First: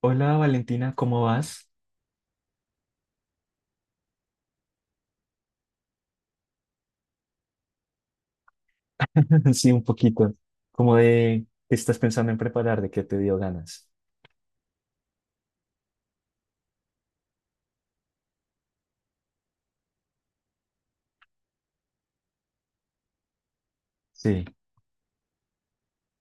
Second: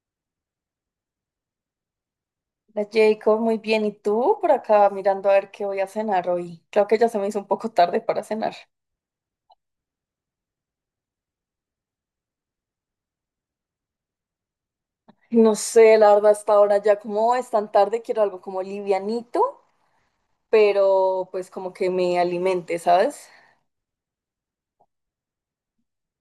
Hola Valentina, ¿cómo vas? Hola Jacob, muy bien. ¿Y tú por acá mirando a ver qué voy a cenar hoy? Creo que ya se me hizo un poco tarde para cenar. Sí, un poquito. Como de qué estás pensando en preparar, de qué te dio ganas. No sé, la verdad, hasta ahora ya como es tan tarde, quiero algo como livianito, pero pues como que me alimente, ¿sabes? Sí.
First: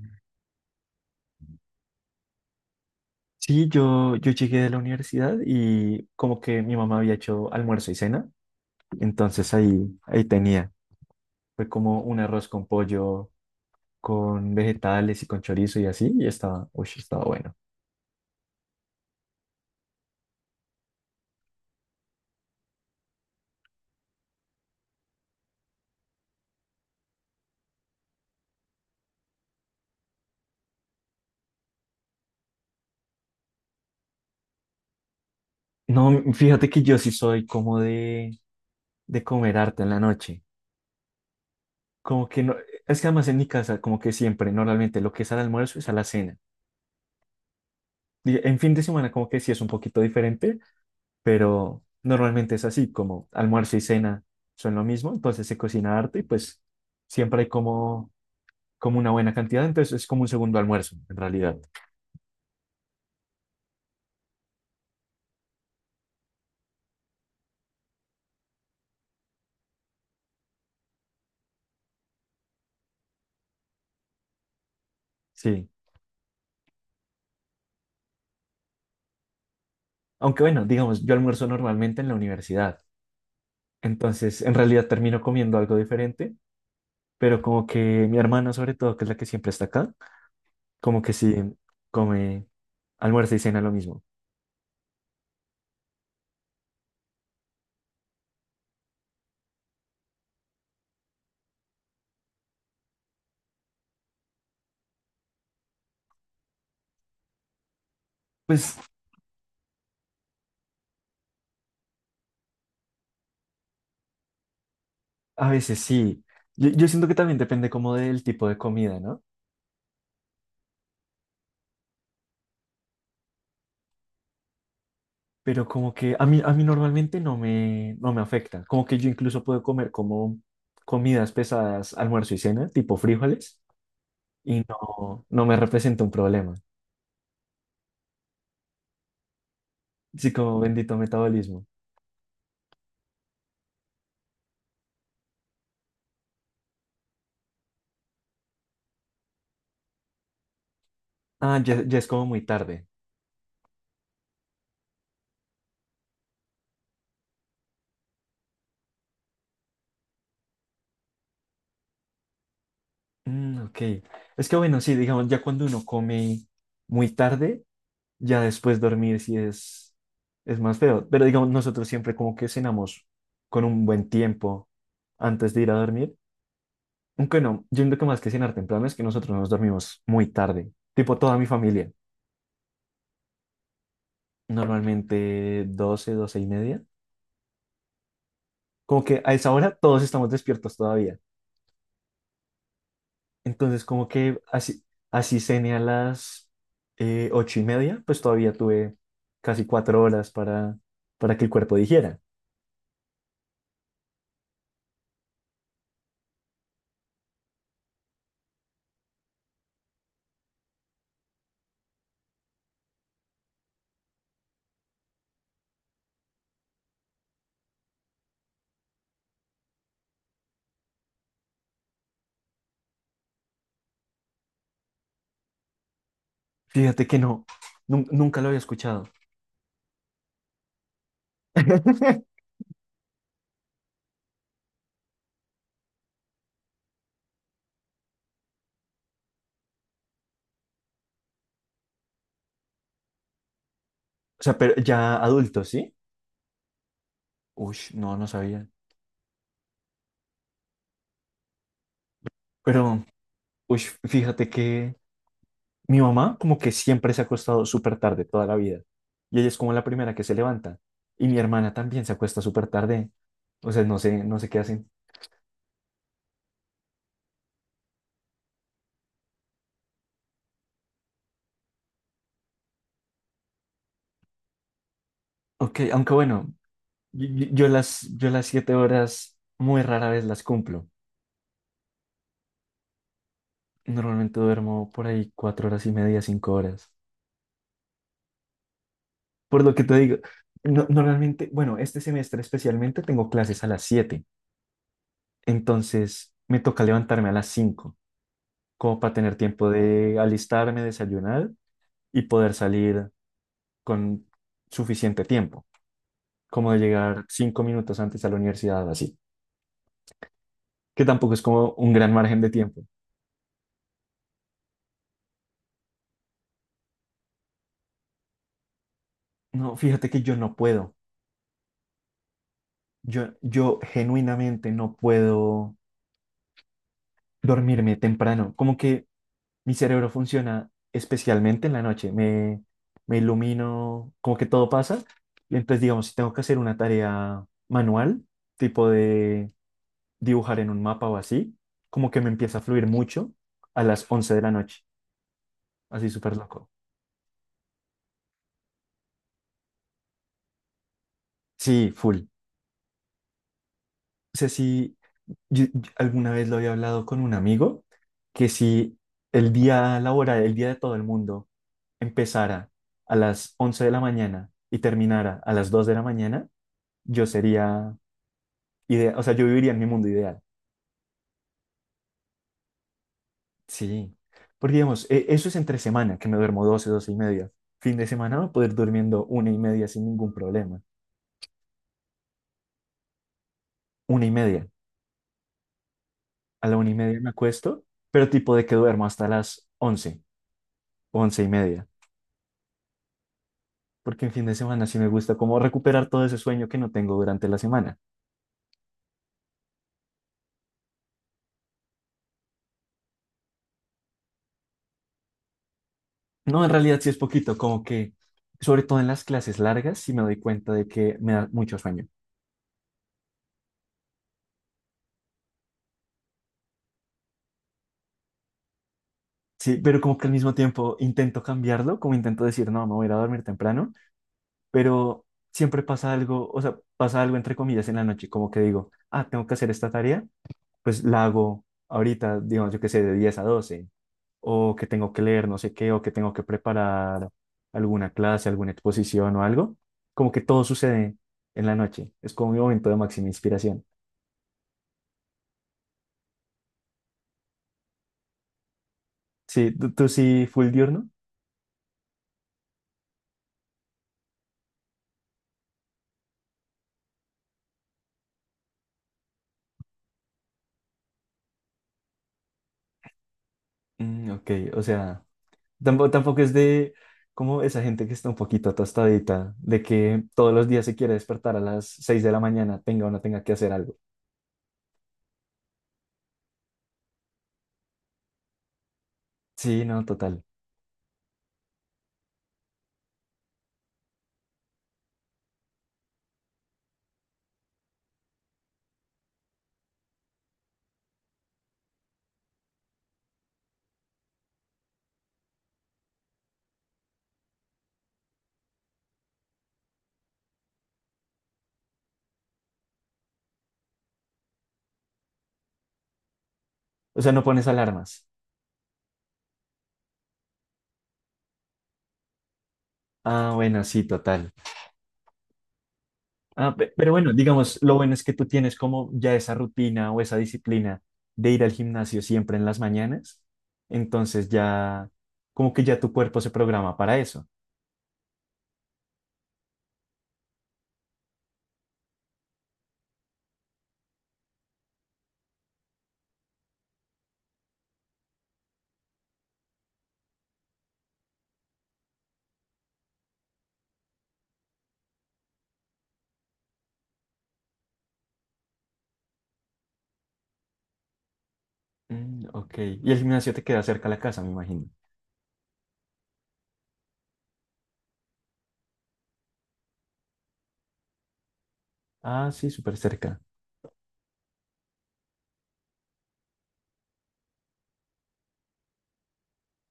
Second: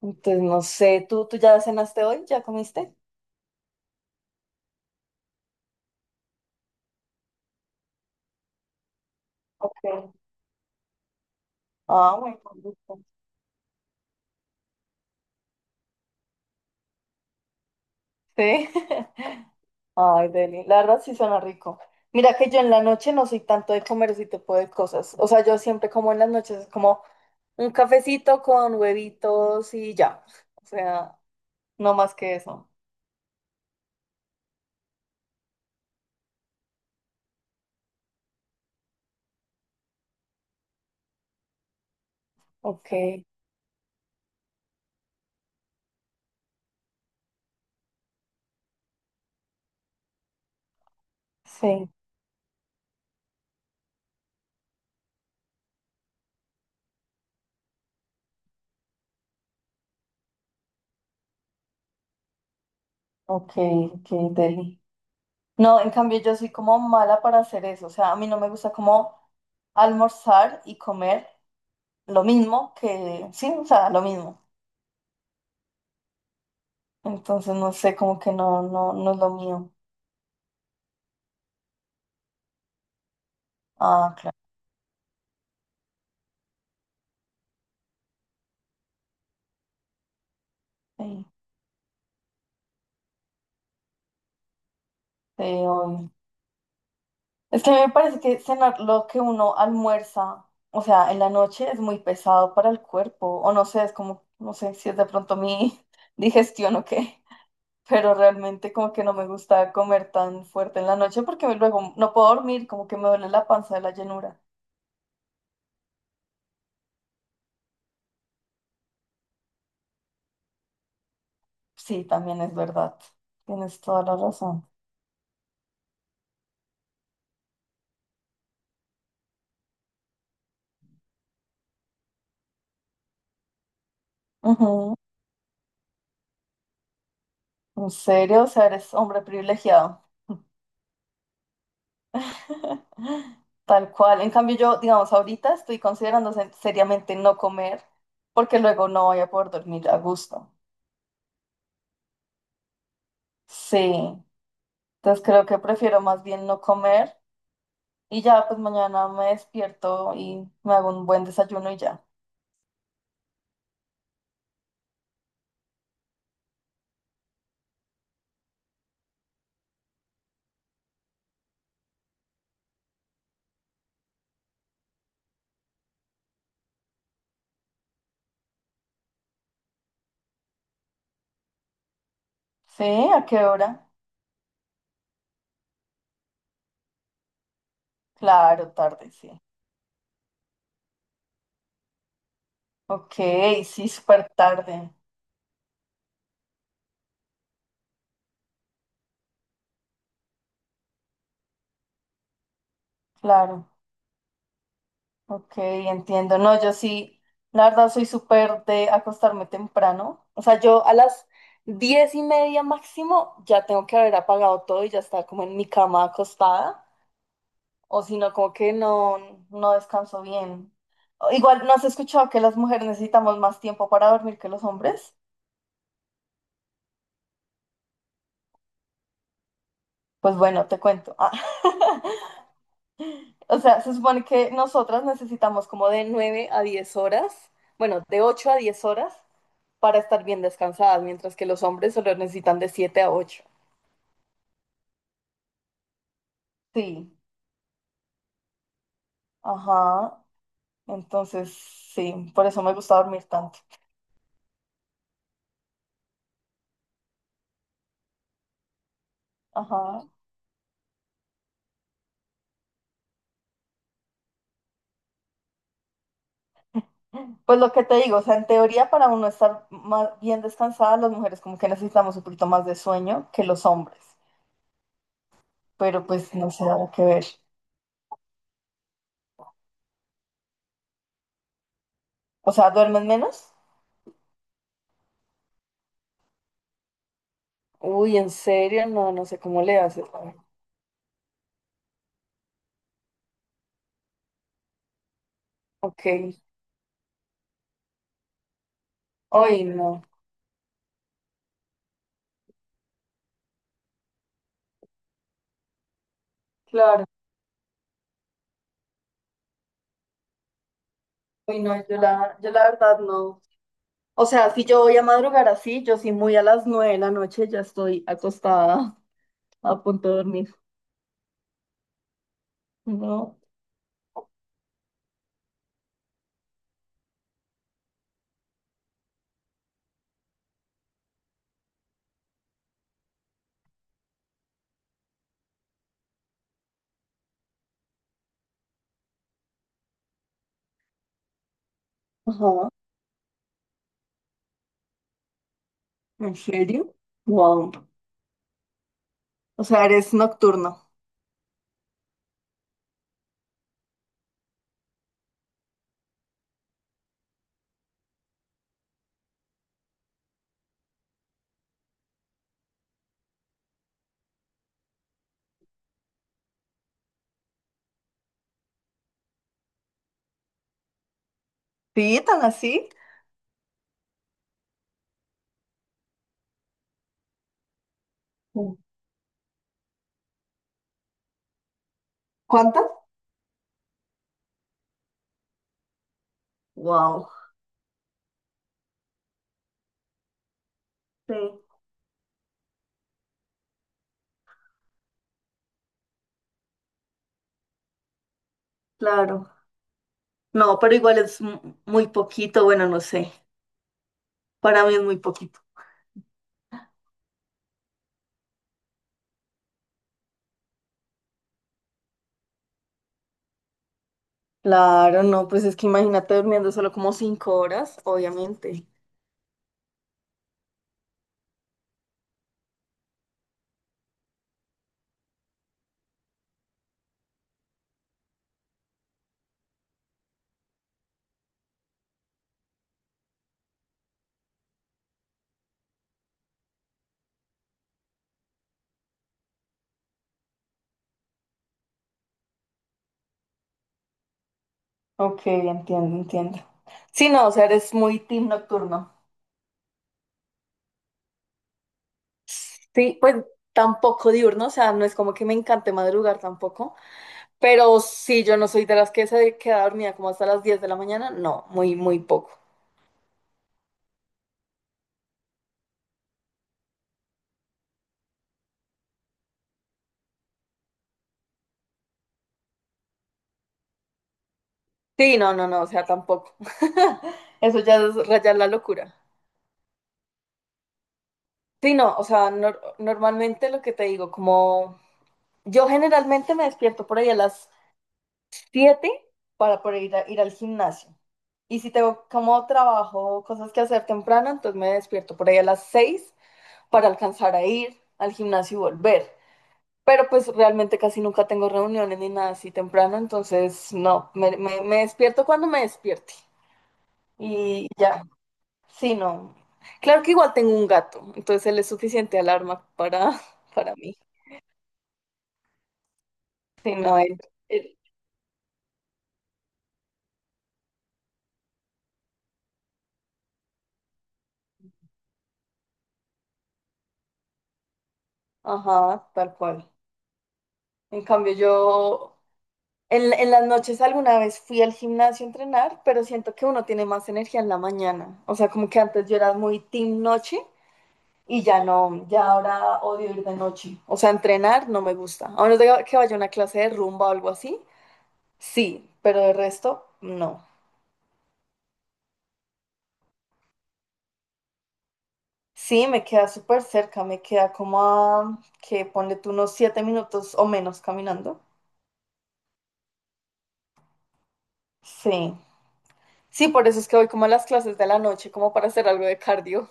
Entonces, no sé, ¿tú ya cenaste hoy? ¿Ya comiste? Sí, yo llegué de la universidad y como que mi mamá había hecho almuerzo y cena, entonces ahí, Sí. ahí tenía. Fue como Ah, un muy arroz con rico. pollo, con vegetales y con chorizo y así, y estaba, uy, estaba bueno. Sí. Ay, Deli, la verdad sí suena rico. Mira que yo en la noche no soy tanto de comer ese tipo de cosas. O sea, yo siempre como en las noches, es como... Un cafecito con huevitos y ya. O sea, no más que eso. No, fíjate que yo sí soy como de comer harto en la noche. Como que no, Ok, es que además en mi casa, como que siempre, normalmente lo que es al almuerzo es a la cena. En fin de semana como que sí es un poquito diferente, pero sí, normalmente es así, como almuerzo y cena son lo mismo, entonces se cocina harto y pues siempre hay como, como una buena cantidad, entonces es como un segundo almuerzo en realidad. ok, ok, deli. No, en cambio yo soy como mala para hacer eso, o sea, a mí no me gusta como almorzar y comer lo mismo que, sí, o sea, lo mismo. Sí, Entonces, no sé, como que no, no, no es lo mío. aunque bueno, digamos, yo almuerzo normalmente en la universidad, Ah, claro, entonces en realidad termino comiendo algo diferente, pero como que mi hermana sobre todo, que es la que siempre está acá, como que sí, sí come almuerzo y cena lo mismo. sí, obvio. Es que a mí me parece que cenar lo que uno almuerza, o sea, en la noche es muy pesado para el cuerpo, o no sé, es como, no sé si es de pronto mi digestión o qué, pero realmente Pues como que no me gusta comer tan fuerte en la noche porque luego no puedo dormir, como que me duele la panza de la llenura. a veces sí. Yo siento que también depende como del tipo de comida, ¿no? Sí, también es verdad, tienes toda la razón. Pero como que a mí normalmente no me afecta. Como que yo incluso puedo comer como comidas pesadas, almuerzo y cena, tipo frijoles, y Ujú. no, no me representa un problema. ¿En serio? O sea, eres hombre privilegiado. Sí, como bendito metabolismo. Tal cual. En cambio, yo, digamos, ahorita estoy considerando seriamente no comer porque luego no voy a poder dormir a gusto. Ah, ya, ya es como muy tarde. Sí. Entonces creo que prefiero más bien no comer y ya, pues mañana me despierto y me hago un buen desayuno y ya. Mm, ok. Es que bueno, sí, digamos, ya cuando uno come muy tarde, ya después dormir sí es más feo. Pero digamos, nosotros siempre como que cenamos con un buen tiempo antes de ir a dormir. Aunque no, yo creo que más que cenar temprano es que nosotros nos dormimos muy tarde. Tipo toda mi familia. Sí, ¿a qué hora? Normalmente 12 12 y media. Claro, Como tarde, que a sí. esa hora todos estamos despiertos todavía. Ok, Entonces sí, como súper que así, tarde. así cené a las 8 y media, pues todavía tuve casi cuatro horas para que el cuerpo dijera. Claro. Ok, entiendo. No, yo sí, la verdad soy súper de acostarme temprano. O sea, yo a las 10:30 máximo ya tengo que haber apagado todo y ya está como en mi cama acostada. O si no, como que no, no descanso bien. O igual, ¿no has escuchado que las mujeres necesitamos más tiempo para dormir que los hombres? Fíjate que no, nunca lo había escuchado. Pues bueno, te cuento. Ah. O sea, se supone que nosotras necesitamos como de 9 a 10 horas, bueno, de 8 a 10 horas para estar bien descansadas, mientras que los hombres solo necesitan de 7 a 8. O sea, pero ya adultos, ¿sí? Sí, Uy, no, no sabía. ajá. Entonces, sí, por eso me gusta Pero, dormir tanto. uy, fíjate que mi mamá como que siempre se ha acostado súper tarde toda la vida. Y ella es como la Ajá. primera que se levanta. Y mi hermana también se acuesta súper tarde. O sea, no sé, no sé qué hacen. Pues lo que te digo, o sea, en teoría para uno estar más bien descansada, las mujeres como que necesitamos un poquito más de sueño que los hombres, Ok, pero aunque pues no bueno, sé, habrá que ver. Yo las siete horas muy rara vez las cumplo. O sea, ¿duermen menos? Normalmente duermo por ahí cuatro horas y media, cinco horas. Uy, ¿en serio? No, no sé cómo Por lo le que te haces, digo, a ver. Normalmente, bueno, este semestre especialmente tengo clases a las siete. Entonces Ok. me toca levantarme a las 5, como para tener Hoy tiempo no, de alistarme, desayunar y poder salir con suficiente tiempo, como de claro. llegar 5 minutos antes a la universidad, así, que tampoco es Hoy como no, un yo gran la, margen de yo la tiempo. verdad no. O sea, si yo voy a madrugar así, yo sí muy a las 9 de la noche ya estoy acostada No, a punto fíjate de que yo dormir. no puedo, yo, No. yo genuinamente no puedo dormirme temprano, como que mi cerebro funciona especialmente en la noche. Me ilumino, como que todo pasa. Y entonces, digamos, si tengo que hacer una tarea manual, tipo de dibujar en un mapa o así, como que me empieza a Ajá. fluir mucho a las 11 de la noche. Así súper ¿En loco. serio? Wow. O sea, eres nocturno. Sí, full. O sea, sí, yo alguna vez lo había hablado con un amigo, que si el día laboral, el día de todo el mundo, empezara a las 11 de la mañana y terminara a las 2 de la mañana, yo sería o sea, yo viviría en mi mundo ideal. ¿Sí? ¿Tan así? Sí. Porque, digamos, eso es entre semana, que me duermo 12, 12 y media. Fin de semana voy a Sí. poder durmiendo una y media sin ningún problema. ¿Cuántas? Una y media. A la una y media me Wow. acuesto, pero tipo de que duermo hasta las 11, Sí, once y media. Porque en fin de semana sí me gusta como recuperar todo ese sueño que no tengo durante la semana. claro. No, pero igual es muy poquito. Bueno, no sé. Para mí es muy poquito. No, en realidad sí es poquito, como que, sobre todo en las clases largas, sí me doy cuenta de que me da mucho sueño. Claro, no, pues es que imagínate durmiendo solo como 5 horas, obviamente. Sí, pero como que al mismo tiempo intento cambiarlo, como intento decir, no, me voy a ir a dormir temprano, pero siempre pasa algo, o sea, pasa algo entre comillas en la noche, como que digo, ah, tengo que hacer esta tarea, pues la hago ahorita, digamos, yo qué sé, de 10 a 12, o que tengo que leer no sé qué, o que tengo que preparar alguna clase, alguna exposición o algo, como que todo sucede en la noche, es como mi momento de máxima inspiración. Ok, entiendo, entiendo. Sí, no, o sea, eres muy team nocturno. Sí, tú sí, full diurno. Sí, pues tampoco diurno, o sea, no es como que me encante madrugar tampoco, pero sí, yo no soy de las que se queda dormida como hasta las 10 de la mañana, no, muy, muy poco. Mm, ok, o sea, tampoco es de como esa gente que está un poquito tostadita, de que todos los días se quiere despertar a las 6 de la mañana, tenga o no tenga que hacer algo. Sí, no, no, no, o sea, tampoco. Eso ya es rayar la locura. Sí, no, total. Sí, no, o sea, normalmente lo que te digo, como yo generalmente me despierto por ahí a las siete para poder ir, ir al gimnasio. Y si tengo como trabajo, cosas que hacer temprano, entonces me despierto por ahí a las 6 para alcanzar a ir al gimnasio y volver. Pero pues realmente casi nunca tengo reuniones ni nada así temprano, entonces no, me despierto cuando me despierte. O sea, no pones Y ya, alarmas. sí, no. Claro que igual tengo un gato, entonces él es suficiente alarma para, Ah, bueno, para sí, mí. total. Ah, Sí, pero no, bueno, digamos, lo él- bueno es que tú tienes como ya esa rutina o esa disciplina de ir al gimnasio siempre en las mañanas. Entonces ya, como que ya tu cuerpo se programa para eso. ajá, tal cual. En cambio yo, en las noches alguna vez fui al gimnasio a entrenar, pero siento que uno tiene más energía en la mañana. O sea, como que antes yo era muy team noche y ya no, ya ahora odio ir de noche. O sea, entrenar no me gusta. A menos de que vaya a una clase de rumba o algo así, sí, pero de resto, no. Mm, ok. Y el gimnasio te queda cerca a la casa, me imagino. Sí, me queda súper cerca, me queda como a, que ponle tú unos 7 minutos o menos caminando. Ah, sí, súper cerca. Sí. Sí, por eso es que voy como a las clases de la noche, como para hacer algo de cardio,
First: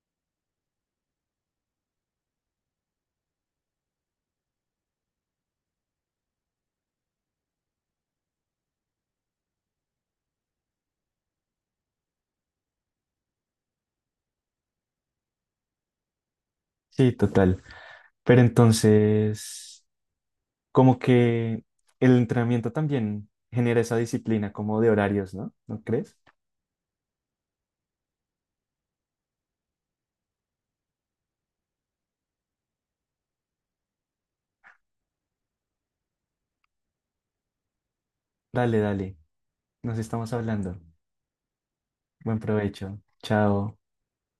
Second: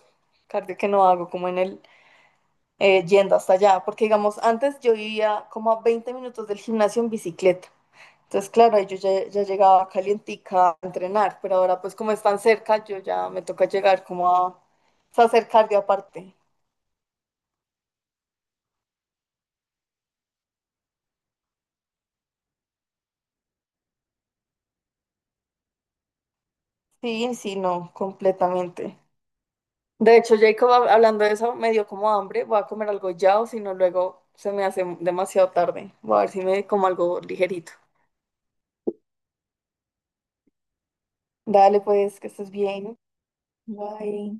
cardio que no hago como en el, yendo hasta allá, porque digamos, antes yo vivía como a 20 minutos del gimnasio en bicicleta. Entonces, claro, ahí yo ya, ya llegaba calientica a entrenar, pero ahora pues como es tan cerca, yo ya me toca llegar como a, o sea, hacer cardio aparte. Sí, total. Pero entonces, como que el entrenamiento también genera esa disciplina como de horarios, ¿no? ¿No crees? Sí, sí, no, completamente. De hecho, Jacob, hablando de eso, me dio como hambre, voy a comer algo ya o si no, luego se me hace demasiado tarde. Voy a ver si me como algo ligerito. Dale, dale. Nos estamos hablando. Dale, pues, que Buen estés provecho. bien. Chao. Bye.